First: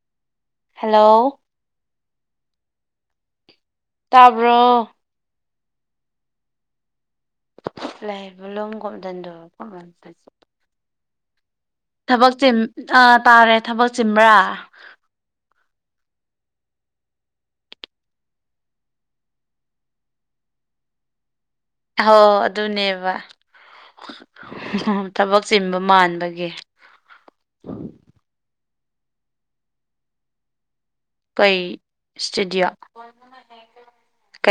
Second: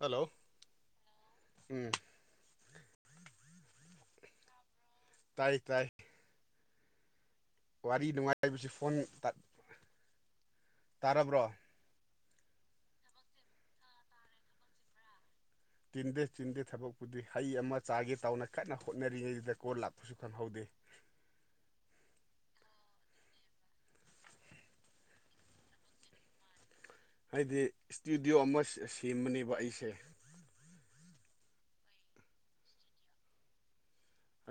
hello hello ꯎꯝ ꯇꯥꯕ꯭ꯔꯣ ꯇꯥꯏ ꯇꯥꯏ ꯋꯥꯔꯤ ꯂꯕ ꯅꯨꯡꯉꯥꯏꯕꯁꯤ ꯂꯣꯝ ꯀꯝ ꯐꯣꯟ ꯗꯟꯗ ꯇꯥꯔꯕ꯭ꯔꯣ ꯊꯕꯛ ꯆꯤꯝ ꯑ ꯇꯥꯔꯦ ꯊꯕꯛ ꯆꯤꯟꯕ꯭ꯔꯥ ꯇꯤꯟꯗꯦ ꯆꯤꯟꯗꯦ ꯊꯕꯛꯄꯨꯗꯤ ꯍꯩ ꯑꯃ ꯆꯥꯒꯦ ꯇꯥꯎꯅ ꯀꯟꯅ ꯍꯣꯠꯅꯔꯤꯉꯩꯗꯨꯗ ꯀꯣꯜ ꯂꯥꯛꯄꯁꯨ ꯈꯪꯍꯧꯗꯦ ꯑꯥꯎ ꯑꯗꯨꯅꯦꯕ ꯊꯕꯛ ꯆꯤꯟꯕ ꯃꯥꯟꯕꯒꯤ ꯍꯥꯏꯗꯤ ꯏꯁꯇꯨꯗꯤꯑꯣ ꯑꯃ ꯁꯦꯝꯕꯅꯦꯕ ꯑꯩꯁꯦ ꯀꯩ ꯏꯁꯇꯨꯗꯤꯌꯑꯣ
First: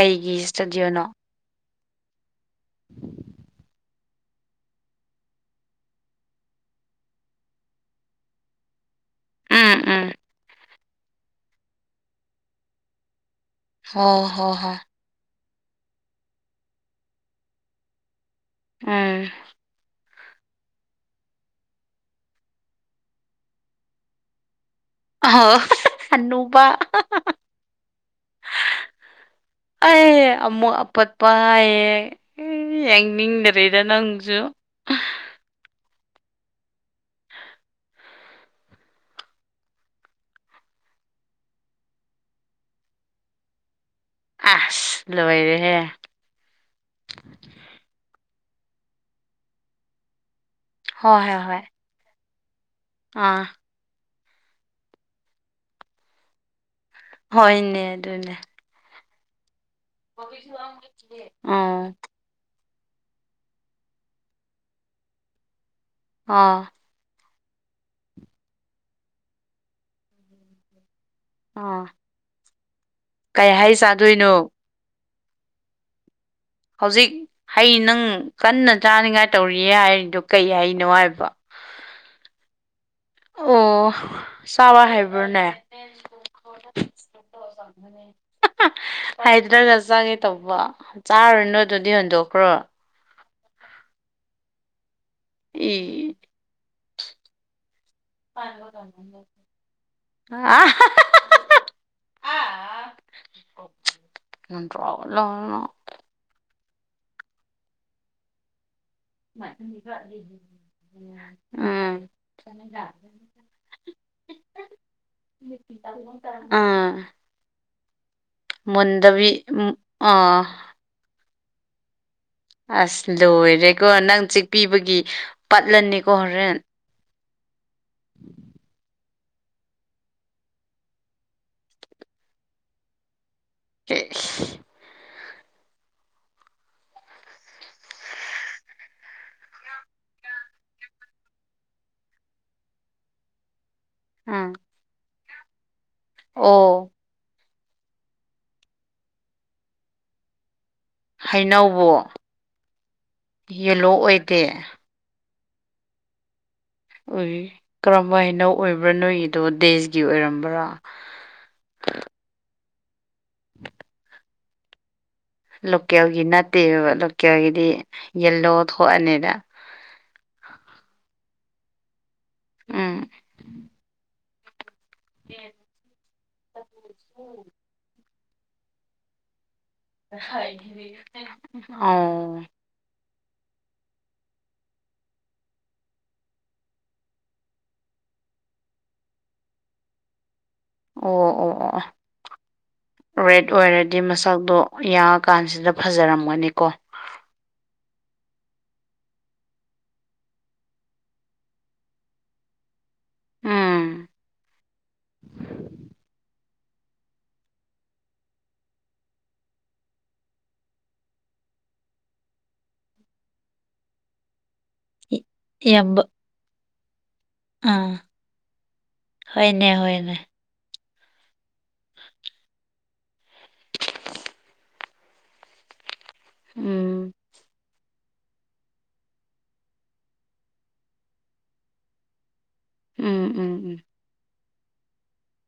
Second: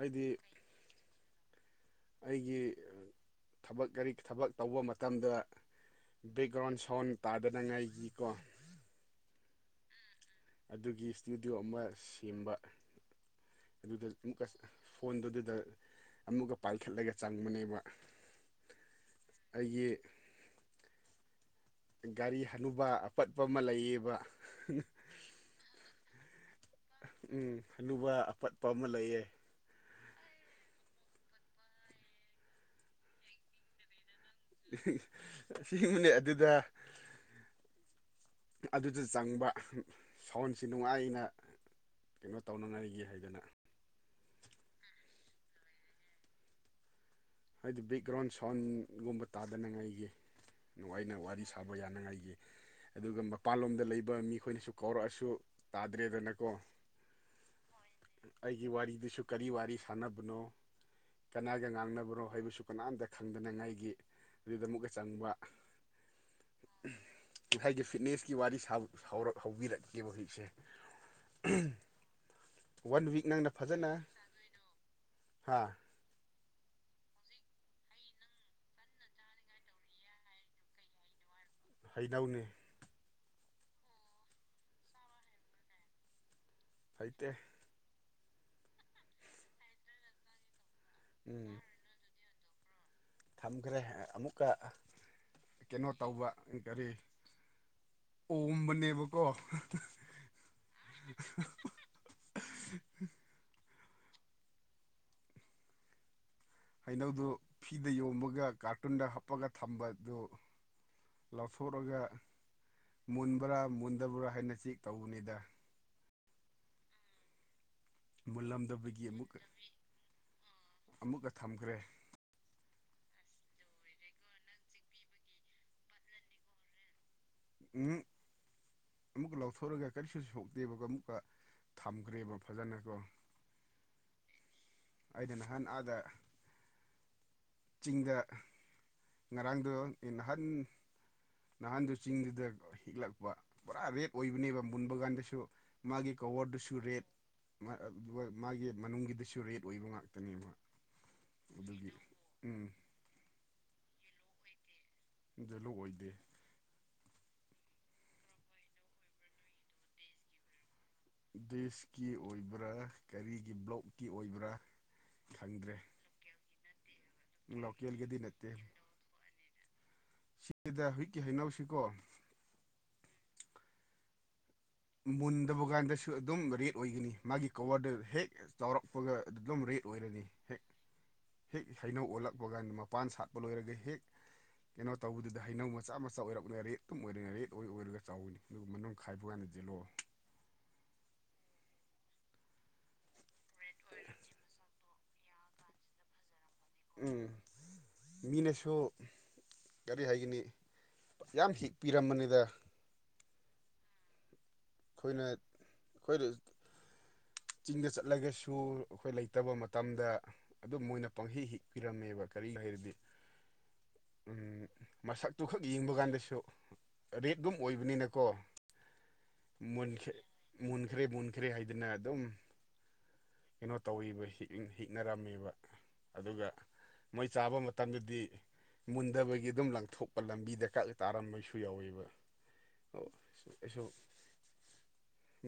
ꯍꯥꯏꯗꯤ ꯏꯁꯇꯗꯤꯑꯣꯅꯣ ꯑꯩꯒꯤ ꯊꯕꯛ ꯀꯔꯤ ꯊꯕꯛ ꯇꯧꯕ ꯃꯇꯝꯗ ꯕꯦꯛꯒ꯭ꯔꯥꯎꯟ ꯁꯥꯎꯟ ꯇꯥꯗꯅꯤꯉꯥꯏꯒꯤꯀꯣ ꯑꯝ ꯑꯝ ꯑꯗꯨꯒꯤ ꯏꯁꯇꯨꯗꯤꯑꯣ ꯑꯃ ꯁꯦꯝꯕ ꯍꯣ ꯑꯗꯨꯗ ꯑꯃꯨꯛꯀ ꯍꯣ ꯍꯣꯏ ꯐꯣꯟꯗꯨꯗ ꯑꯃꯨꯛꯀ ꯄꯥꯏꯈꯠꯂꯒ ꯆꯪꯕꯅꯦꯕ ꯎꯝ ꯑꯩꯒꯤ ꯒꯥꯔꯤ ꯍꯅꯨꯕꯥ ꯑꯄꯠꯄ ꯑꯃ ꯂꯩꯌꯦꯕ ꯑꯣ ꯍꯅꯨꯕ ꯎꯝ ꯍꯅꯨꯕ ꯑꯄꯠꯄ ꯑꯃ ꯂꯩꯌꯦ ꯑꯩ ꯑꯃꯨꯛ ꯑꯄꯠꯄ ꯍꯥꯏꯌꯦ ꯌꯦꯡꯅꯤꯡꯗꯔ‌ꯦꯗ ꯅꯪꯁꯨ [unintelligible] ꯑꯁꯦꯡꯕꯅꯦ ꯑꯗꯨꯗ ꯑꯗꯨꯗ ꯆꯪꯕ ꯁꯥꯎꯟꯁꯤ ꯅꯨꯡꯉꯥꯏꯅ ꯀꯩꯅꯣ ꯇꯧꯅꯉꯥꯏꯒꯤ ꯍꯥꯏꯗꯅ ꯑꯁ ꯂꯣꯏꯔꯦꯍꯦ ꯍꯥꯏꯗꯤ ꯕꯦꯛꯒ꯭ꯔꯥꯎꯟ ꯁꯥꯎꯟꯒꯨꯝꯕ ꯇꯥꯗꯅꯉꯥꯏꯒꯤ ꯅꯨꯉꯥꯏꯅ ꯍꯣꯏ ꯍꯣꯏ ꯋꯥꯔꯤ ꯍꯣꯏ ꯁꯥꯕ ꯌꯥ ꯅꯉꯥꯏꯒꯤ ꯑꯗꯨꯒ ꯑꯥ ꯃꯄꯥꯟꯂꯣꯝꯗ ꯂꯩꯕ ꯃꯤꯈꯣꯏꯅꯁꯨ ꯀꯧꯔꯛꯑꯁꯨ ꯇꯥꯗ꯭ꯔꯦꯗꯅꯀꯣ ꯍꯣꯏꯅꯦ ꯑꯗꯨꯅꯦ ꯑꯩꯒꯤ ꯋꯥꯔꯤꯗꯨꯁꯨ ꯀꯔꯤ ꯋꯥꯔꯤ ꯁꯥꯟꯅꯕꯅꯣ ꯀꯅꯥꯒ ꯑꯥ ꯉꯥꯡꯅꯕꯅꯣ ꯍꯩꯕꯁꯨ ꯀꯅꯥꯝꯇ ꯈꯪꯗꯅꯉꯥꯏꯒꯤ ꯑꯗꯨꯗ ꯑꯃꯨꯛꯀ ꯆꯪꯕ ꯑꯥ ꯉꯁꯥꯏꯒꯤ ꯐꯤꯠꯅꯦꯁꯀꯤ ꯋꯥꯔꯤ ꯁꯥꯕ ꯍꯧꯕꯤꯔꯛꯀꯦꯕ ꯍꯧꯖꯤꯛꯁꯦ ꯑꯥ ꯋꯥꯟ ꯋꯤꯛ ꯀꯩ ꯅꯪꯅ ꯍꯩ ꯐꯖꯅ ꯆꯥꯗꯣꯏꯅꯣ ꯍꯥꯥ ꯍꯧꯖꯤꯛ ꯍꯩ ꯅꯪ ꯀꯟꯅ ꯆꯥꯅꯤꯡꯉꯥꯏ ꯇꯧꯔꯤꯌꯦ ꯍꯥꯏꯔꯤꯗꯨꯣ ꯀꯩ ꯍꯥꯏꯅꯣ ꯍꯥꯏꯕ ꯍꯩꯅꯧꯅ‌ꯦ ꯑꯣ ꯆꯥꯕ ꯍꯥꯏꯕ꯭ꯔꯣꯅꯦ ꯍꯩꯇꯦ ꯍꯥꯏꯗ꯭ꯔꯒ ꯆꯥꯒꯦ ꯇꯧꯕ ꯆꯥꯔꯨꯔꯅꯣ ꯎꯝ ꯑꯗꯨꯗꯤ ꯍꯨꯟꯗꯣꯛꯈ꯭ꯔꯣ ꯊꯝꯈ꯭ꯔꯦ ꯑꯃꯨꯛꯀ ꯏ ꯀꯩꯅꯣ ꯇꯧꯕ ꯀꯔꯤ ꯑꯣꯝꯕꯅꯦꯕꯀꯣ [unintelligible] [unintelligible] ꯍꯩꯅꯧꯗꯨ ꯐꯤꯗ ꯌꯣꯃꯒ ꯀꯥꯔꯇꯨꯟꯗ ꯍꯥꯞꯄꯒ ꯊꯝꯕꯗꯨ ꯂꯧꯊꯣꯛꯔꯒ ꯃꯨꯟꯕ꯭ꯔꯥ ꯃꯨꯟꯗꯕ꯭ꯔꯥ ꯍꯥꯏꯅ ꯆꯦꯛ ꯇꯧꯕꯅꯤꯗ ꯎꯝ ꯃꯨꯜꯂꯝꯗꯕꯒꯤ ꯃꯨꯟꯗꯕꯤ ꯑꯃꯨꯛꯀ ꯎꯝ ꯑꯥ ꯑꯃꯨꯛꯀ ꯊꯝꯈ꯭ꯔꯦ ꯑꯁ ꯂꯣꯏꯔꯦꯀꯣ ꯅꯪ ꯆꯤꯛꯄꯤꯕꯒꯤ ꯄꯠꯂꯅꯤꯀꯣ ꯍꯣꯔꯦꯟ ꯎꯝ ꯑꯃꯨꯛꯀ ꯂꯧꯊꯣꯛꯑꯒ ꯀꯔꯤꯁꯨ ꯁꯣꯛꯇꯦꯕꯀꯣ ꯑꯃꯨꯛꯀ ꯊꯝꯈ꯭ꯔꯦꯕ ꯐꯖꯅꯀꯣ ꯑꯦꯁ ꯑꯩꯅ ꯅꯍꯥꯟ ꯑꯥꯗ ꯆꯤꯡꯗ ꯉꯔꯥꯡꯗꯣ ꯅꯍꯥꯟ ꯅꯍꯥꯟꯗꯨ ꯆꯤꯡꯗꯨꯗ ꯍꯤꯛꯂꯛꯄ ꯄꯨꯔꯥ ꯔꯦꯠ ꯎꯝ ꯑꯣꯏꯕꯅꯦꯕ ꯃꯨꯟꯕ ꯀꯥꯟꯗꯁꯨ ꯃꯥꯒꯤ ꯀ꯭ꯋꯣꯕꯔꯗꯨꯁꯨ ꯑꯣ ꯔꯦꯠ ꯃꯥ ꯃꯥꯒꯤ ꯃꯅꯨꯡꯒꯤꯗꯁꯨ ꯔꯦꯠ ꯑꯣꯏꯕ ꯉꯥꯛꯇꯅꯦꯕ ꯍꯩꯅꯧꯕꯨ ꯑꯗꯨꯒꯤ ꯎꯝ ꯌꯦꯂꯣ ꯑꯣꯏꯗꯦ ꯌꯦꯂꯣ ꯑꯣꯏꯗꯦ ꯎꯏ ꯀꯔꯝꯕ ꯍꯩꯅꯧ ꯑꯣꯏꯕ꯭ꯔꯥ ꯅꯣꯏꯒꯤꯗꯣ ꯗꯦꯖꯒꯤ ꯑꯣꯏꯔꯝꯕ꯭ꯔꯥ ꯗꯦꯁꯀꯤ ꯑꯣꯏꯕ꯭ꯔꯥ ꯀꯔꯤꯒꯤ ꯕ꯭ꯂꯣꯛꯀꯤ ꯑꯣꯏꯕ꯭ꯔꯥ ꯈꯪꯗ꯭ꯔꯦ ꯂꯣꯀꯦꯜꯒꯤ ꯅꯠꯇꯦꯕ ꯂꯣꯀꯦꯜꯒꯤꯗꯤ ꯂꯣꯀꯦꯜꯒꯤꯗꯤ ꯅꯠꯇꯦ ꯌꯦꯜꯂꯣ ꯊꯣꯛꯑꯅꯤꯗ ꯁꯤꯗ ꯍꯨꯏꯛꯀꯤ ꯍꯩꯅꯧꯁꯤꯀꯣ ꯎꯝ ꯃꯨꯟꯗꯕ ꯀꯥꯟꯗꯁꯨ ꯑꯗꯨꯝ ꯔꯦꯠ ꯑꯣꯏꯒꯅꯤ ꯃꯥꯒꯤ ꯀꯋꯥꯔꯗꯨ ꯍꯦꯛ ꯆꯥꯎꯔꯛꯄꯒ ꯑꯗꯨꯝ ꯔꯦꯠ ꯂꯣꯏꯔꯅꯤ ꯍꯦꯛ ꯍꯦꯛ ꯍꯩꯅꯧ ꯑꯣ ꯑꯣꯜꯂꯛꯄ ꯀꯥꯟꯗ ꯃꯄꯥꯟ ꯁꯥꯠꯄ ꯂꯣꯏꯔꯒ ꯍꯦꯛ ꯀꯩꯅꯣ ꯇꯧꯕꯗꯨꯗ ꯍꯩꯅꯧ ꯃꯆꯥ ꯃꯆꯥ ꯑꯣꯏꯔꯛꯅꯤꯅ ꯔꯦꯠ ꯑꯗꯨꯝ ꯑꯣꯏꯔꯅ ꯔꯦꯠ ꯑꯣꯏ ꯑꯣꯏꯔꯒ ꯆꯥꯎꯋꯤꯅꯤ ꯑꯗꯨꯒ ꯃꯅꯨꯡ ꯈꯥꯏꯕ ꯀꯥꯟꯗꯗꯤ ꯌꯦꯂꫭ ꯑꯣ ꯑꯣ ꯑꯣ ꯔꯦꯠ ꯑꯣꯏꯔꯗꯤ ꯃꯁꯪꯗꯣ ꯌꯥ ꯀꯥꯟꯁꯤꯗ ꯐꯖꯔꯝꯒꯅꯤꯀꯣ ꯎꯝ ꯃꯤꯅꯁꯨꯣ ꯒꯥꯔꯤ ꯍꯥꯏꯒꯅꯤ ꯌꯥꯝ ꯍꯤꯛ ꯄꯤꯔꯝꯕꯅꯤꯗ ꯎꯝ ꯑꯩꯈꯣꯏꯅ ꯑꯩꯈꯣꯏꯗ ꯆꯤꯡꯗ ꯆꯠꯂꯒꯁꯨ ꯑꯩꯈꯣꯏ ꯂꯩꯇꯕ ꯃꯇꯝꯗ ꯑꯗꯨꯝ ꯃꯣꯏꯅ ꯄꯪꯍꯩ ꯍꯤ ꯄꯤꯔꯝꯃꯦꯕ ꯀꯔꯤꯒꯤꯅꯣ ꯍꯥꯏꯔꯗꯤ ꯎꯝꯃꯁꯛ ꯇꯨꯈꯛ ꯌꯦꯡꯕ ꯏꯌꯥꯝꯕ ꯀꯥꯟꯗꯁꯨ ꯔꯦꯠ ꯑꯗꯨꯝ ꯑꯥ ꯑꯣꯏꯕꯅꯤꯅꯀꯣ ꯍꯣꯏꯅꯦ ꯃꯟ ꯍꯣꯏꯅꯦ ꯃꯨꯟꯈ꯭ꯔꯦ ꯃꯨꯟꯈ꯭ꯔꯦ ꯍꯥꯏꯗꯅ ꯑꯗꯨꯝ ꯀꯩꯅꯣ ꯇꯧꯋꯕ ꯍꯤꯛꯅꯔꯝꯃꯤꯕ ꯑꯗꯨꯒ ꯎꯝ ꯃꯣꯏ ꯆꯥꯕ ꯃꯇꯝꯗꯗꯤ ꯃꯨꯟꯗꯕꯒꯤ ꯑꯗꯨꯝ ꯂꯪꯊꯣꯛꯄ ꯂꯝꯕꯤꯗ ꯀꯛ ꯇꯥꯔꯝꯕꯁꯨ ꯌꯥꯎꯋꯦꯕ ꯎꯝ ꯎꯝ ꯎꯝ ꯑꯩꯁꯨ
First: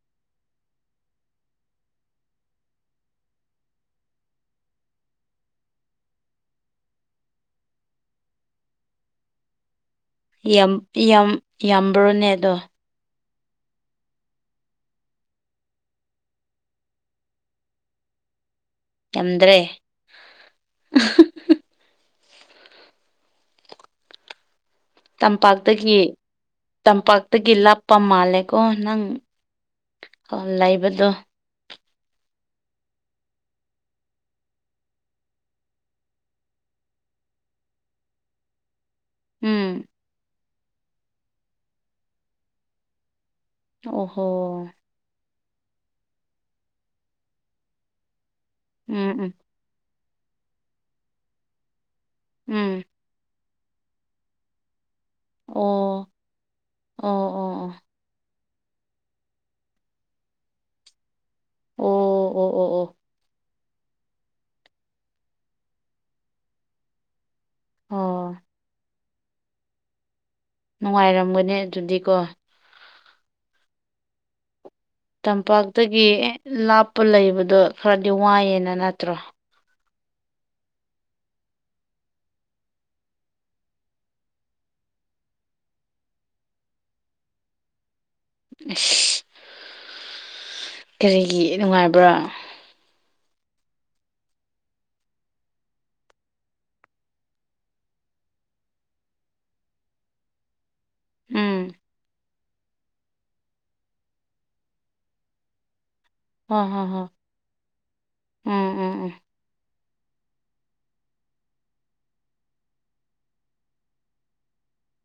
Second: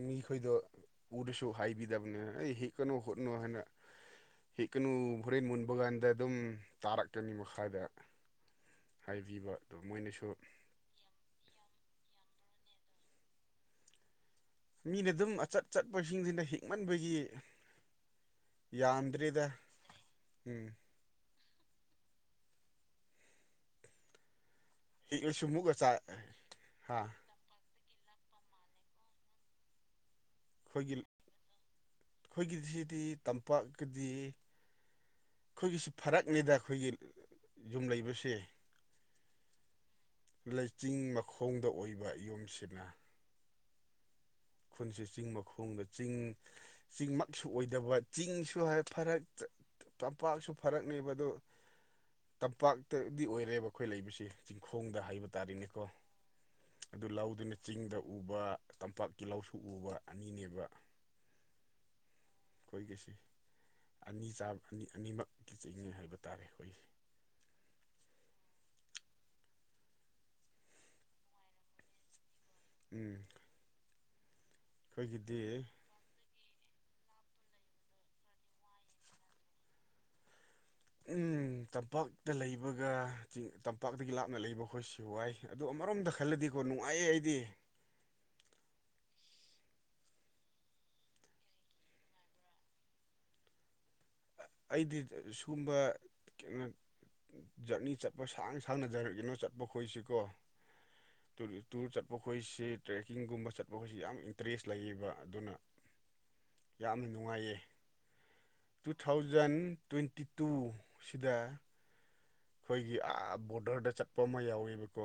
ꯃꯤꯈꯣꯏꯗꯣ ꯎꯔꯁꯨ ꯍꯥꯏꯕꯤꯗꯕꯅꯦ ꯑꯩ ꯍꯦꯛꯀꯅꯨ ꯍꯣꯠꯅꯣ ꯍꯥꯏꯅ ꯍꯦꯛꯀꯅꯨ ꯍꯣꯔꯦꯟ ꯃꯨꯟꯕ ꯀꯥꯟꯗ ꯑꯗꯨꯝ ꯇꯥꯔꯛꯀꯅꯤ ꯃꯈꯥꯗ ꯍꯥꯏꯕꯤꯕ ꯑꯣ ꯃꯣꯏꯅꯁꯨ ꯌꯥꯝ ꯌꯥꯝ ꯌꯥꯝꯕ꯭ꯔꯣꯅꯦ ꯑꯗꯣ ꯃꯤꯅ ꯑꯗꯨꯝ ꯑꯆꯠ ꯆꯠꯄꯁꯤꯡꯁꯤꯅ ꯍꯤꯃꯟꯕꯒꯤ ꯌꯥꯝꯗ꯭ꯔꯦ ꯎꯝ ꯍꯦꯛꯂꯁꯨ ꯑꯃꯨꯛꯀ ꯆꯥ ꯇꯝꯄꯥꯛꯇꯒꯤ ꯍꯥ ꯇꯝꯄꯥꯛ ꯇꯒꯤ ꯂꯥꯞꯄ ꯃꯥꯜꯂꯦꯀꯣ ꯅꯪ ꯑꯩꯈꯣꯏꯒꯤ ꯂꯩꯕꯗꯣ ꯑꯩꯈꯣꯏꯒꯤꯁꯤꯗꯤ ꯇꯝꯄꯥꯛꯀꯗꯤ ꯑꯩꯈꯣꯏꯒꯤꯁꯤ ꯐꯔꯛꯅꯤꯗ ꯑꯩꯈꯣꯏꯒꯤ ꯌꯨꯝ ꯂꯩꯕꯁꯦ ꯎꯝ ꯂꯩꯆꯤꯡ ꯃꯈꯣꯡꯗ ꯑꯣꯏꯕ ꯌꯨꯝꯁꯤꯅ ꯑꯣ ꯍꯣ ꯑꯩꯈꯣꯏꯁꯨ ꯆꯤꯡ ꯃꯈꯣꯡꯗ ꯆꯤꯡ ꯆꯤꯡꯃꯛꯁꯨ ꯑꯣꯏꯗꯕ ꯆꯤꯡꯁꯨ ꯍꯥꯏ ꯎꯝ ꯐꯔꯛ ꯎꯝ ꯇꯝꯄꯥꯛꯁꯨ ꯐꯔꯛꯅꯦꯕ ꯑꯗꯣ ꯎꯝ ꯇꯝꯄꯥꯛꯇꯗꯤ ꯑꯣꯏꯔꯦꯕ ꯑꯩꯈꯣꯏ ꯂꯩꯕꯁꯤ ꯆꯤꯡꯈꯣꯡꯗ ꯍꯥꯏꯕ ꯇꯥꯔꯦꯅꯦꯀꯣ ꯑꯣ ꯑꯗꯨ ꯑꯣ ꯂꯧꯗꯨꯅ ꯑꯣ ꯆꯤꯡꯗ ꯎꯕ ꯇꯝꯄꯥꯛꯀꯤꯂꯧꯁꯨ ꯎꯕ ꯑꯅꯤꯅꯦꯕ ꯑꯣ ꯑꯣ ꯑꯣ ꯑꯣ ꯑꯣ ꯑꯩꯈꯣꯏꯒꯤꯁꯤ ꯑꯅꯤ ꯆꯥꯕ ꯑꯅꯤ ꯑꯅꯤꯃꯛꯀꯤ ꯆꯤꯡꯉꯦ ꯍꯥꯏꯕ ꯇꯥꯔꯦ ꯑꯩꯈꯣꯏꯒꯤ ꯑꯣ ꯅꯨꯡꯉꯥꯏꯔꯝꯒꯅꯦ ꯑꯗꯨꯗꯤꯀꯣ ꯎꯝ ꯑꯩꯈꯣꯏꯒꯤꯗꯤ ꯇꯝꯄꯥꯛꯇꯒꯤ ꯂꯥꯞꯄ ꯂꯩꯕꯗꯣ ꯈꯔꯗꯤ ꯋꯥꯏꯑꯦꯅ ꯅꯠꯇ꯭ꯔꯣ ꯎ ꯇꯝꯄꯥꯛꯇ ꯂꯩꯕꯒꯤꯡ ꯇꯝꯄꯥꯛꯇꯒꯤ ꯂꯥꯞꯅ ꯂꯩꯕ ꯑꯩꯈꯣꯏ ꯁꯤ ꯋꯥꯏ ꯑꯗꯣ ꯑꯃꯔꯣꯝꯗ ꯈꯜꯂꯗꯤꯀꯣ ꯅꯨꯡꯉꯥꯏꯌꯦ ꯑꯩꯗꯤ ꯑꯁ ꯀꯔꯤꯒꯤ ꯅꯨꯡꯉꯥꯏꯕ꯭ꯔꯥ ꯑꯩꯗꯤ ꯁꯒꯨꯝꯕ ꯀꯩꯅꯣ ꯖꯔꯅꯤ ꯆꯠꯄ ꯁꯥꯡ ꯁꯥꯡꯅ ꯖꯔꯛꯏꯅꯣ ꯆꯠꯄ ꯈꯣꯏꯁꯤꯀꯣ ꯎꯝ ꯇꯨꯔ ꯆꯠꯄ ꯈꯣꯏꯁꯤ ꯇ꯭ꯔꯦꯛꯀꯤꯡꯒꯨꯝꯕ ꯆꯠꯄ ꯈꯣꯏꯁꯤ ꯌꯥꯝ ꯏꯟꯇꯔꯦꯁ ꯂꯩꯌꯦꯕ ꯑꯗꯨꯅ ꯍꯣꯏ ꯍꯣꯏ ꯍꯣꯏ ꯌꯥꯝꯅ ꯅꯨꯡꯉꯥꯏꯌꯦ ꯎꯝ two um um thousand twenty ꯇꯨꯁꯤꯗ ꯑꯩꯈꯣꯏꯒꯤ ꯑꯩ ꯕꯣꯔꯗꯔꯗ ꯆꯠꯄ ꯑꯃ ꯌꯥꯎꯋꯦꯕꯀꯣ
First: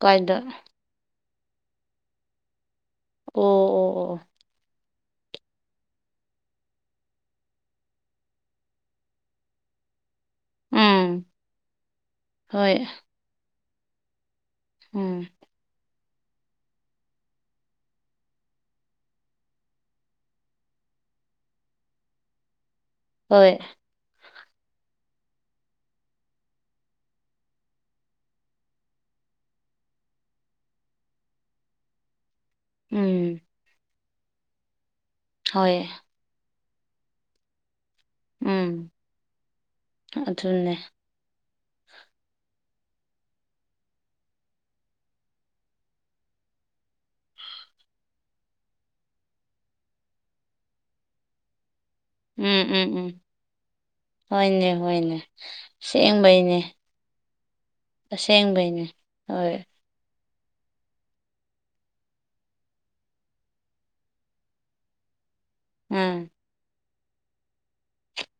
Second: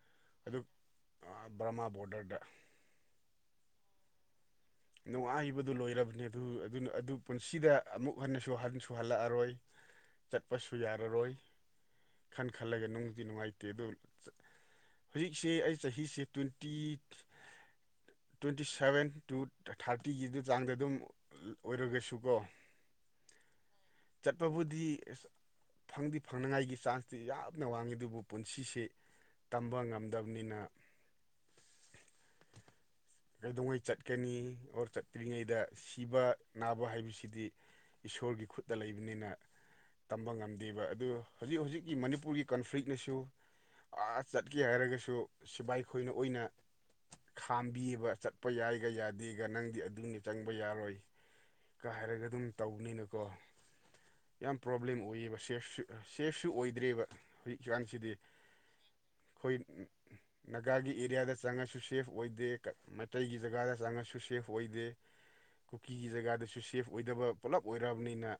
ꯀꯥꯏꯗ ꯑꯗꯨꯛ ꯑ ꯕꯔꯃꯥ ꯕꯣꯔꯗꯔꯗ ꯑꯣ ꯑꯣ ꯑꯣ ꯅꯨꯡꯉꯥꯏꯕꯗꯨ ꯂꯣꯏꯔꯕꯅꯤ ꯑꯗꯨ ꯑꯗꯨ ꯄꯨꯟꯁꯤꯗ ꯑꯃꯨꯛ ꯍꯟꯅꯁꯨ ꯍꯟꯁꯨ ꯍꯜꯂꯛꯑꯔꯣꯏ [inaudible] ꯆꯠꯄꯁꯨ ꯎꯝ ꯌꯥꯔꯔꯣꯏ ꯈꯟ ꯍꯣꯏ ꯈꯜꯂꯒ ꯅꯨꯡꯗꯤ ꯅꯨꯡꯉꯥꯏꯇꯦ ꯑꯗꯨ ꯎꯝ ꯍꯧꯖꯤꯛꯁꯦ ꯑꯩ ꯆꯍꯤꯁꯦ ꯇ꯭ꯋꯦꯟꯇꯤ ꯇ꯭ꯋꯦꯟꯇꯤ ꯁꯚꯦꯟ ꯇꯨ ꯊꯥꯔꯇꯤꯒꯤꯗꯨ ꯆꯥꯡꯗ ꯑꯗꯨꯝ ꯑꯣꯏꯔꯒꯁꯨꯀꯣ ꯍꯣꯏ ꯆꯠꯄꯕꯨꯗꯤ ꯐꯪꯗꯤ ꯐꯪꯅꯉꯥꯏꯒꯤ ꯆꯥꯟꯁꯇꯤ ꯌꯥꯝꯅ ꯋꯥꯡꯉꯤ ꯑꯗꯨꯕꯨ ꯄꯨꯟꯁꯤꯁ‌ꯦ ꯇꯝꯕ ꯉꯝꯗꯕꯅꯤꯅ [inaudible] ꯎꯝ ꯀꯩꯗꯧꯉꯩ ꯆꯠꯀꯅꯤ ꯑꯣꯔ ꯆꯠꯇ꯭ꯔꯤꯉꯩꯗ ꯍꯣꯏ ꯁꯤꯕ ꯅꯥꯕ ꯍꯥꯏꯕꯁꯤꯗꯤ ꯏꯁꯣꯔꯒꯤ ꯈꯨꯠꯇ ꯎꯝ ꯂꯩꯕꯅꯤꯅ ꯇꯝꯕ ꯑꯗꯨꯅꯦ ꯉꯝꯗꯦꯕ ꯑꯗꯨ ꯍꯧꯖꯤꯛ ꯍꯧꯖꯤꯛꯀꯤ ꯃꯅꯤꯄꯨꯔꯒꯤ ꯀꯟꯐ꯭ꯂꯤꯛꯅꯁꯨ ꯑ ꯆꯠꯀꯦ ꯍꯥꯏꯔꯒꯁꯨ ꯁꯤꯕꯥꯏ ꯈꯣꯏꯅ ꯑꯣꯏꯅ ꯈꯥꯝꯕꯤ ꯌ‌ꯦꯕ ꯆꯠꯄ ꯌꯥꯏꯒ ꯌꯥꯗꯦꯒ ꯅꯪꯗꯤ ꯑꯗꯨꯅꯤ ꯆꯪꯕ ꯌꯥꯔꯣꯏ ꯀ ꯍꯥꯏꯔꯒ ꯑꯗꯨꯝ ꯎꯝ ꯎꯝ ꯎꯝ ꯇꯧꯅꯤꯅꯀꯣ ꯌꯥꯝ ꯍꯣꯏꯅꯦ ꯄ꯭ꯔꯣꯕ꯭ꯂꯦꯝ ꯍꯣꯏꯅꯦ ꯑꯣꯏꯌꯦꯕ ꯁꯦꯐꯁꯨ ꯁ‌ꯦꯐꯁꯨ ꯑꯁꯦꯡꯕꯩꯅꯦ ꯑꯣꯏꯗ꯭ꯔꯦꯕ ꯍꯧꯖꯤꯛ ꯆꯥꯡꯁꯤꯗꯤ ꯑꯁꯦꯡꯕꯩꯅꯦ ꯍꯣꯏ ꯈꯣꯏ ꯅꯒꯥꯒꯤ ꯑꯦꯔꯤꯌꯥꯗ ꯆꯪꯉꯁꯨ ꯁꯦꯐ ꯑꯣꯏꯗꯦ ꯃꯩꯇꯩꯒꯤ ꯖꯒꯥꯗ ꯆꯪꯉꯁꯨ ꯁꯦꯐ ꯑꯣꯏꯗꯦ ꯀꯨꯀꯤꯒꯤ ꯎꯝ ꯖꯒꯥꯗꯁꯨ ꯁꯦꯐ ꯑꯣꯏꯗꯕ ꯄꯨꯂꯞ ꯑꯣꯏꯑꯔꯕꯅꯤꯅ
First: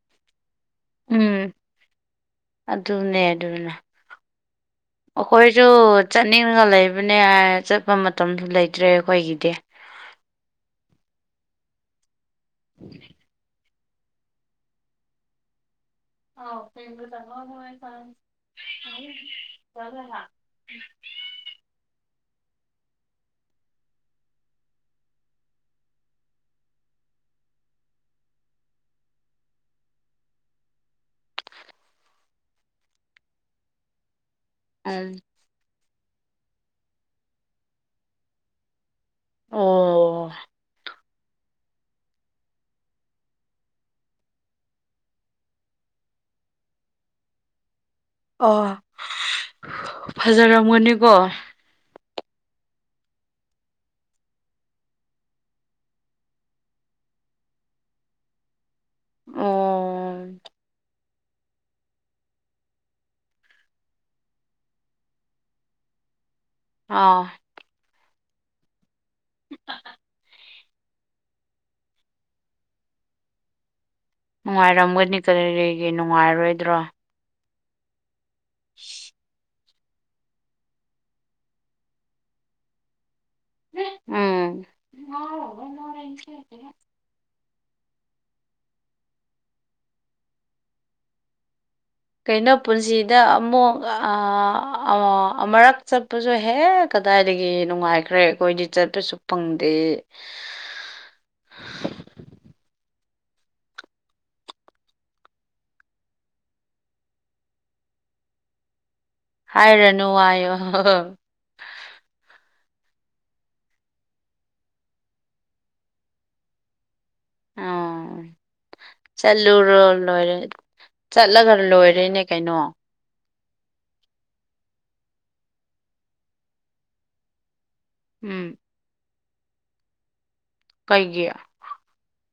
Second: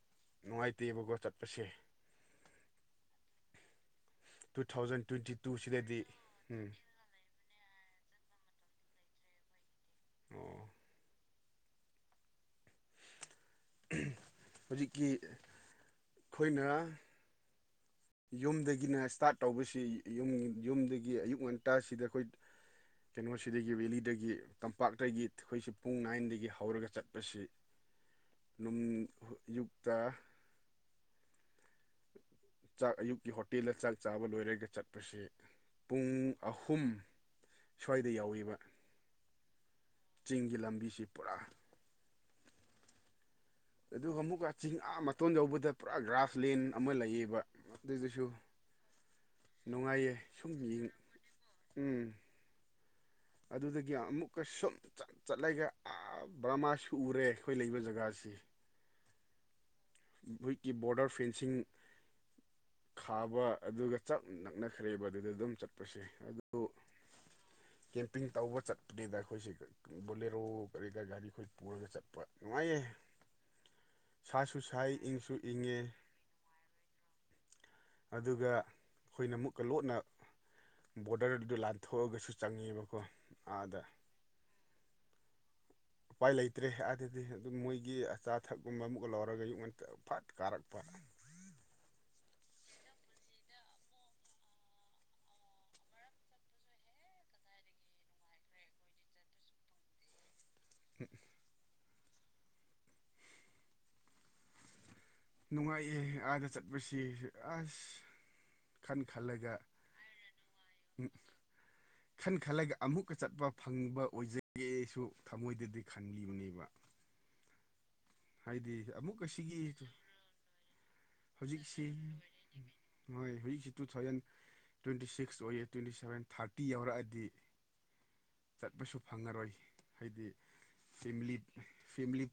ꯅꯨꯡꯉꯥꯏꯇꯦꯕꯀꯣ ꯎꯝ ꯆꯠꯄꯁꯦ ꯑꯗꯨꯅꯦ ꯑꯗꯨꯅꯦ ꯇꯨ ꯊꯥꯎꯖꯟ ꯇ꯭ꯋꯦꯟꯇꯤ ꯑꯩꯈꯣꯏꯁꯨ ꯇꯨꯁꯤꯗꯗꯤ ꯆꯠꯅꯤꯡꯒ ꯎꯝ ꯂꯩꯕ ꯅꯦ ꯆꯠꯄ ꯃꯇꯝꯗꯤ ꯂꯩꯇ꯭ꯔꯦ ꯑꯩꯈꯣꯏꯒꯤꯗꯤ ꯑꯣ ꯍꯧꯖꯤꯛꯀꯤ ꯎꯝ ꯑꯩꯈꯣꯏꯅꯥ [unintelligible] ꯌꯨꯝꯗꯒꯤꯅ ꯏꯁꯇꯥꯔꯠ ꯇꯧꯕꯁꯤ ꯌꯨꯝ ꯌꯨꯝꯗꯒꯤ ꯑꯌꯨꯛ ꯉꯟꯇꯥꯁꯤꯗ ꯑꯈꯣꯏ ꯀꯩꯅꯣꯁꯤꯗꯒꯤ ꯕꯦꯂꯤꯗꯒꯤ ꯇꯝꯄꯥꯛꯇꯒꯤ ꯑꯩꯈꯣꯏꯁꯤ ꯄꯨꯡ ꯅꯥꯏꯟꯗꯒꯤ ꯍꯧꯔꯒ ꯆꯠꯄꯁꯤ [inaudible] ꯔꯨꯝ ꯑꯌꯨꯛꯇ ꯆꯥꯛ ꯑꯌꯨꯛꯀꯤ ꯍꯣꯇꯦꯜꯗ ꯆꯥꯛ ꯆꯥꯕ ꯂꯣꯏꯔꯒ ꯆꯠꯄꯁ‌ꯦ ꯄꯨꯡ ꯑꯍꯨꯝ ꯁ꯭ꯋꯥꯏꯗ ꯌꯧꯋ‌ꯦꯕ ꯑꯣ ꯆꯤꯡꯒꯤ ꯂꯝꯕꯤꯁꯤ ꯄꯨꯔꯥ ꯑꯗꯨꯒ ꯑꯃꯨꯛꯀ ꯆꯤꯡ ꯑ ꯃꯇꯣꯟ ꯌꯧꯕꯗ ꯄꯨꯔꯥ ꯒ꯭ꯔꯥꯁꯂꯦꯟ ꯑꯃ ꯂꯩꯌꯦꯕ ꯑꯗꯨꯗꯁꯨ ꯑꯣ ꯅꯨꯡꯉꯥꯏꯌꯦ ꯁꯨꯝ ꯌꯦꯡ ꯐꯖꯔꯝꯒꯅꯤꯀꯣ ꯎꯝ ꯑꯗꯨꯗꯒꯤ ꯑꯃꯨꯛꯀ ꯁꯨꯝ ꯆꯠ ꯆꯠꯂꯒ ꯑ ꯕꯔꯃꯥꯁꯨ ꯔꯦ ꯑꯩꯈꯣꯏ ꯂꯩꯕ ꯖꯒꯥꯁꯤ ꯑꯣ ꯃ‌ꯣꯏꯀꯤ ꯕꯣꯔꯗꯔ ꯐꯦꯟꯁꯤꯡ ꯈꯥꯕ ꯑꯗꯨꯒ ꯆꯥꯛ ꯅꯛꯅꯈ꯭ꯔꯦꯕ ꯑꯗꯨꯗ ꯑꯗꯨꯝ ꯆꯠꯄꯁꯦ ꯑꯗꯨ ꯑꯥ ꯀꯦꯝꯄꯤꯡ ꯇꯧꯕ ꯆꯠꯄꯅꯤꯗ ꯑꯩꯈꯣꯏꯁꯦ ꯕꯣꯂꯦꯔꯣ ꯀꯔꯤꯗ ꯒꯥꯔꯤꯈꯣꯏ ꯄꯨꯔꯒ ꯆꯠꯄ ꯅꯨꯡꯉꯥꯏꯌꯦ ꯁꯥꯁꯨ ꯁꯥꯏ ꯅꯨꯡꯉꯥꯏꯔꯝꯒꯅꯤ ꯏꯪꯁꯨ ꯏꯪꯉꯦ ꯀꯔꯤꯒꯤ ꯅꯨꯡꯉꯥꯏꯔꯣꯏꯗ꯭ꯔꯣ ꯑꯗꯨꯒ ꯑꯩꯈꯣꯏꯅ ꯃꯨꯛꯀ ꯂꯣꯟꯠꯅ ꯕꯣꯔꯗꯔꯗꯨꯗ ꯂꯥꯟꯊꯣꯛꯑꯒꯁꯨ ꯆꯪꯉꯦꯕꯀꯣ ꯑꯥꯗ ꯎꯝ ꯎꯄꯥꯏ ꯂꯩꯇ꯭ꯔꯦ ꯑꯗꯨꯗꯤ ꯃꯣꯏꯒꯤ ꯑꯆꯥ ꯑꯊꯛꯀꯨꯝꯕ ꯑꯃꯨꯛꯀ ꯂꯧꯔꯒ [unintelligible] ꯐꯠ ꯀꯥꯔꯛꯄ ꯀꯩꯅꯣ ꯄꯨꯟꯁꯤꯗ ꯑꯃꯨꯛ ꯑꯃꯨꯔꯛ ꯆꯠꯄꯁꯨ ꯍꯦꯛ ꯀꯗꯥꯏꯗꯒꯤ ꯅꯨꯡꯉꯥꯏꯈ꯭ꯔꯦ ꯑꯩꯈꯣꯏꯗꯤ ꯆꯠꯄꯁꯨ ꯐꯪꯗꯦ ꯍ ꯅꯨꯡꯉꯥꯏꯑꯦ ꯑꯥꯗ ꯆꯠꯄꯁꯤ ꯑꯁ ꯈꯟ ꯈꯜꯂꯒꯦ ꯍꯥꯏꯔꯅꯨ ꯍꯥꯏꯌꯣ ꯈꯟ ꯈꯜꯂꯒ ꯑꯃꯨꯛꯀ ꯆꯠꯄ ꯐꯪꯕ ꯑꯣꯏꯖꯒꯦꯁꯨ ꯊꯃꯣꯏꯗꯗꯤ ꯈꯟꯂꯤꯕꯅꯦꯕ ꯎꯝ ꯍꯥꯏꯗꯤ ꯑꯃꯨꯛꯀ ꯁꯤꯒꯤ ꯆꯠꯂꯨꯔꯣ ꯂꯣꯏꯔꯦ ꯆꯠꯂꯒ ꯍꯧꯖꯤꯛꯁꯤ ꯂꯣꯏꯔꯦꯅꯦ ꯀꯩꯅꯣ ꯍꯣꯏ ꯍꯧꯖꯤꯛꯁꯤ ꯇꯨ ꯊꯥꯎꯖꯟ ꯇ꯭ꯋꯦꯟꯇꯤ ꯁꯤꯛꯁ ꯑꯣꯏꯌꯦ ꯇ꯭ꯋꯦꯟꯇꯤ ꯁꯕꯦꯟ ꯊꯥꯔꯇꯤ ꯌꯥꯎꯔꯛꯑꯗꯤ ꯎꯝ ꯆꯠꯄꯁꯨ ꯐꯪꯉꯔꯣꯏ ꯍꯥꯏꯗꯤ ꯀꯩꯒꯤ ꯐꯦꯃꯤꯂꯤꯞ ꯐꯦꯂꯤ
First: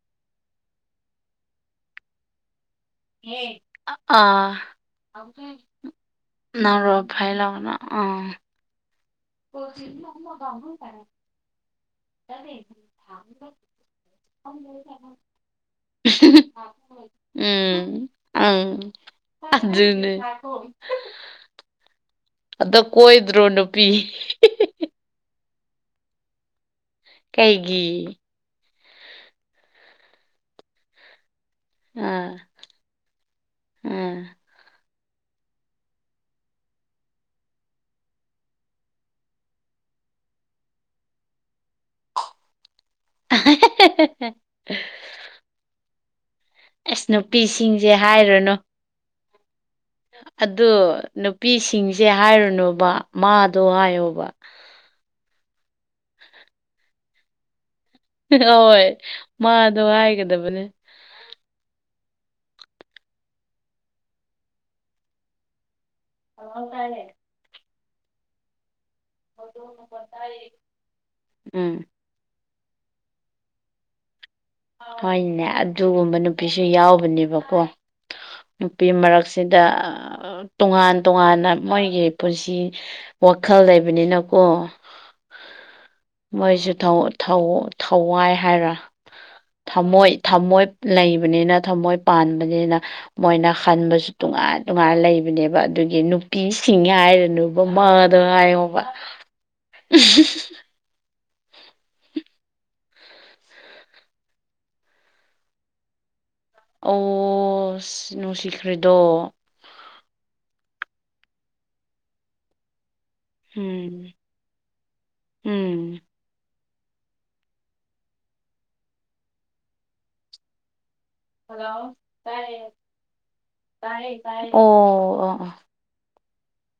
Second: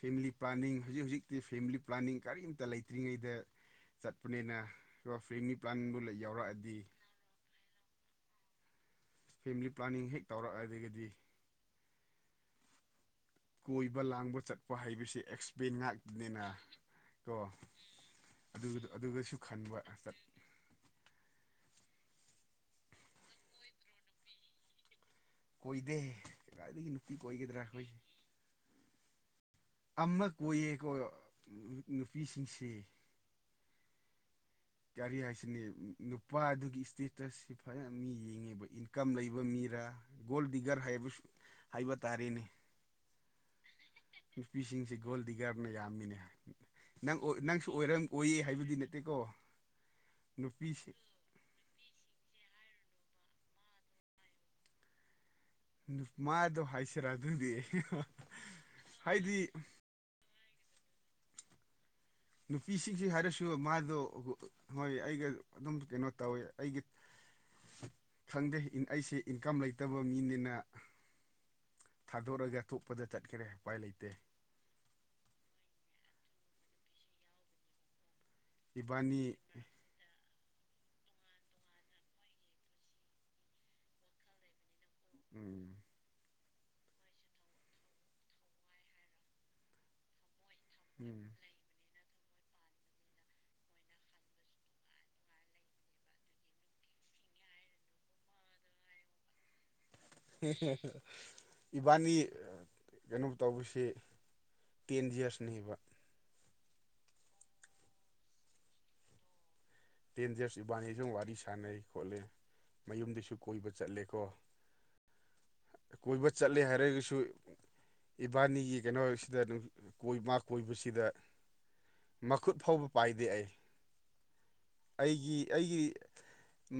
ꯐꯦꯃꯤꯂꯤ ꯄ꯭ꯂꯥꯅꯤꯡ ꯍꯧꯖꯤꯛ ꯍꯧꯖꯤꯛꯇꯤ ꯐꯦꯃꯤꯂꯤ ꯄ꯭ꯂꯥꯅꯤꯡ ꯀꯔꯤꯝꯇ ꯂꯩꯇꯦ ꯆꯠꯇ꯭ꯔꯤꯉꯩꯗ ꯑꯥ ꯆꯠꯄꯅꯤꯅ ꯑꯗꯨꯒ ꯐ꯭ꯔꯦꯃꯤ ꯄ꯭ꯂꯥꯟꯗꯨ ꯌꯥꯎꯔꯛꯑꯗꯤ ꯈꯥꯏ ꯂꯥꯛꯅ ꯑꯥ ꯐꯦꯃꯤꯂꯤ ꯄ꯭ꯂꯥꯅꯤꯡ ꯍꯦꯛ ꯇꯧꯔꯛꯑꯗꯒꯤꯗꯤ ꯇ ꯊ ꯀꯣꯏꯕ ꯂꯥꯡꯕ ꯆꯠꯄ ꯍꯥꯏꯕꯁꯤ ꯑꯦꯛꯁꯄꯦꯟ ꯉꯥꯛꯇꯅꯤꯅ ꯀꯣ ꯎꯝ ꯑꯪ ꯑꯗꯨ ꯑꯗꯨꯗꯁꯨ ꯈꯟꯕ ꯑꯗꯨꯅꯦ ꯑꯗ ꯀꯣꯏꯗ꯭ꯔꯣ ꯅꯨꯄꯤ ꯀꯣꯏꯗꯦ ꯀꯗꯥꯥꯏꯗꯒꯤ ꯅꯨꯄꯤ ꯀꯣꯏꯒꯗ꯭ꯔꯥ ꯀꯩꯒꯤ ꯑꯩꯈꯣꯏꯁꯦ ꯑꯃ ꯀꯣꯏꯌꯦꯀꯣꯌꯣ ꯑꯥ ꯅꯨꯄꯤꯁꯤꯡꯁꯦ ꯑꯥ ꯔꯤ ꯍꯥꯏꯁꯤꯅꯦ ꯅꯨꯄꯥꯗꯨꯒꯤ ꯏꯁꯇꯦꯇꯁꯁꯤ ꯐꯖꯅ ꯃꯤ ꯌꯦꯡꯉꯦꯕ ꯏꯟꯀꯝ ꯂꯩꯕ ꯃꯤꯔꯥ ꯒꯣꯜ ꯗꯤꯒꯔ ꯍꯥꯏꯕ ꯍꯥꯏꯕ ꯇꯥꯔꯦꯅꯦ ꯅꯨꯄꯤꯁꯤꯡꯁꯦ ꯒꯣꯜꯗꯤ ꯒꯥꯔꯅ ꯌꯥꯝꯃꯤꯅꯦ ꯑꯁ ꯅꯪ ꯅꯨꯄꯤꯁꯤꯡꯁꯦ ꯅꯪꯁꯨꯔ ꯑꯣꯏꯌꯦ ꯍꯥꯏꯔꯨꯅꯨ ꯍꯥꯏꯕꯗꯤ ꯅꯠꯇꯦꯀꯣ ꯑꯗꯨ ꯅꯨꯄꯤꯁꯤ ꯅꯨꯄꯤꯁꯤꯡꯁꯦ ꯍꯥꯏꯔꯨꯅꯨꯕ ꯃꯥꯗꯣ ꯍꯥꯏꯌꯣꯕ ꯅꯨꯄꯥꯗꯣ ꯍꯥꯏꯁꯤꯔ ꯑꯗꯨꯗꯤ ꯍꯣꯏ ꯍꯥꯏꯗꯤ ꯃꯥꯗꯣ ꯍꯥꯏꯒꯗꯕꯅꯦ ꯅꯨꯄꯤꯁꯤꯡꯁꯤ ꯍꯥꯏꯔꯁꯨ ꯃꯥꯗꯣ ꯍꯣꯏ ꯑꯩꯒ ꯑꯗꯨꯝ ꯀꯩꯅꯣ ꯇꯧꯋꯦ ꯑꯩꯒꯤ ꯈꯪꯗꯦ ꯑꯩꯁꯤ ꯏꯟꯀꯝ ꯂꯩꯇꯕ ꯃꯤꯅꯤꯅ ꯎꯝ ꯊꯥꯗꯣꯔꯑꯒ ꯊꯣꯛꯄꯗ ꯆꯠꯈꯔꯦ ꯎꯄꯥꯏ ꯂꯩꯇꯦ ꯍꯣꯏꯅꯦ ꯑꯗꯨꯒꯨꯝꯕ ꯅꯨꯄꯤꯁꯨ ꯌꯥꯎꯕꯅꯦꯕꯀꯣ ꯅꯨꯄꯤ ꯏꯕꯥꯅꯤ ꯃꯔꯛꯁꯤꯗ ꯇꯣꯉꯥꯟ ꯇꯣꯉꯥꯟꯅ ꯃꯣꯏꯒꯤ ꯄꯨꯟꯁꯤ ꯋꯥꯈꯜ ꯂꯩꯕꯅꯤꯅꯀꯣ ꯎꯝ ꯃꯣꯏꯁꯨ ꯇꯧ ꯊꯧ ꯊꯋꯥꯏ ꯍꯥꯏꯔ ꯊꯝꯃꯣꯏ ꯊꯝꯃꯣꯏ ꯎꯝ ꯂꯩꯕꯅꯤꯅ ꯊꯝꯃꯣꯏ ꯄꯥꯟꯕꯅꯤꯅ ꯃꯣꯏꯅ ꯈꯟꯕꯁꯨ ꯇꯣꯉꯥꯟꯅ ꯇꯣꯉꯥꯏꯅ ꯂꯩꯕꯅꯦꯕ ꯑꯗꯨꯒꯤ ꯅꯨꯄꯤꯁꯤꯡ ꯍꯥꯏꯔꯅ ꯃꯃ ꯑꯗꯨ ꯍꯥꯏꯥꯏꯕ ꯍ ꯍ ꯏꯕꯥꯅꯤ ꯀꯩꯅꯣ ꯇꯧꯕꯁꯤ ꯇꯦꯟ ꯌꯔꯁꯅꯦꯕ ꯑꯣ ꯁꯤ ꯅꯨꯡꯁꯤꯈ꯭꯭ꯔꯦꯗꯣ ꯇꯦꯟ ꯗꯖꯔꯁ ꯏꯕꯥꯅꯤ ꯁ ꯋꯥꯔꯤ ꯁꯥꯟꯅꯩ ꯈꯣꯠꯂꯤ ꯃꯌꯨꯝꯗꯩꯁꯨ ꯀꯣꯏꯕ ꯎꯝ ꯆꯠꯂꯦꯀꯣ ꯎꯝ ꯀꯣꯏꯕ ꯆꯠꯂꯦ ꯍꯥꯏꯔꯒꯁꯨ ꯏꯕꯥꯅꯤꯒꯤ ꯀꯩꯅꯣꯁꯤꯗꯣꯏ ꯃꯥ ꯀꯣꯏꯕꯁꯤꯗ ꯍꯜꯂꯣ ꯃꯈꯨꯠ ꯐꯥꯎꯕ ꯄꯥꯏꯗꯦ ꯑꯩ ꯇ ꯑꯣ ꯑꯣ ꯑꯩꯒꯤ ꯑꯣ ꯑꯩꯒꯤ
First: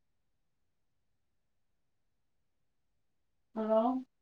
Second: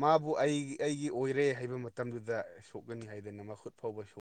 ꯃꯥꯕꯨ ꯑꯩꯒꯤ ꯑꯩꯒꯤ ꯑꯣꯏꯔꯦ ꯍꯥꯏꯕ ꯃꯇꯝꯗꯨꯗ ꯁꯣꯛꯀꯅꯤ ꯍꯥꯏꯗꯅ ꯃꯈꯨꯠ ꯍꯜꯂꯣ ꯐꯥꯎꯕ ꯁꯣꯛ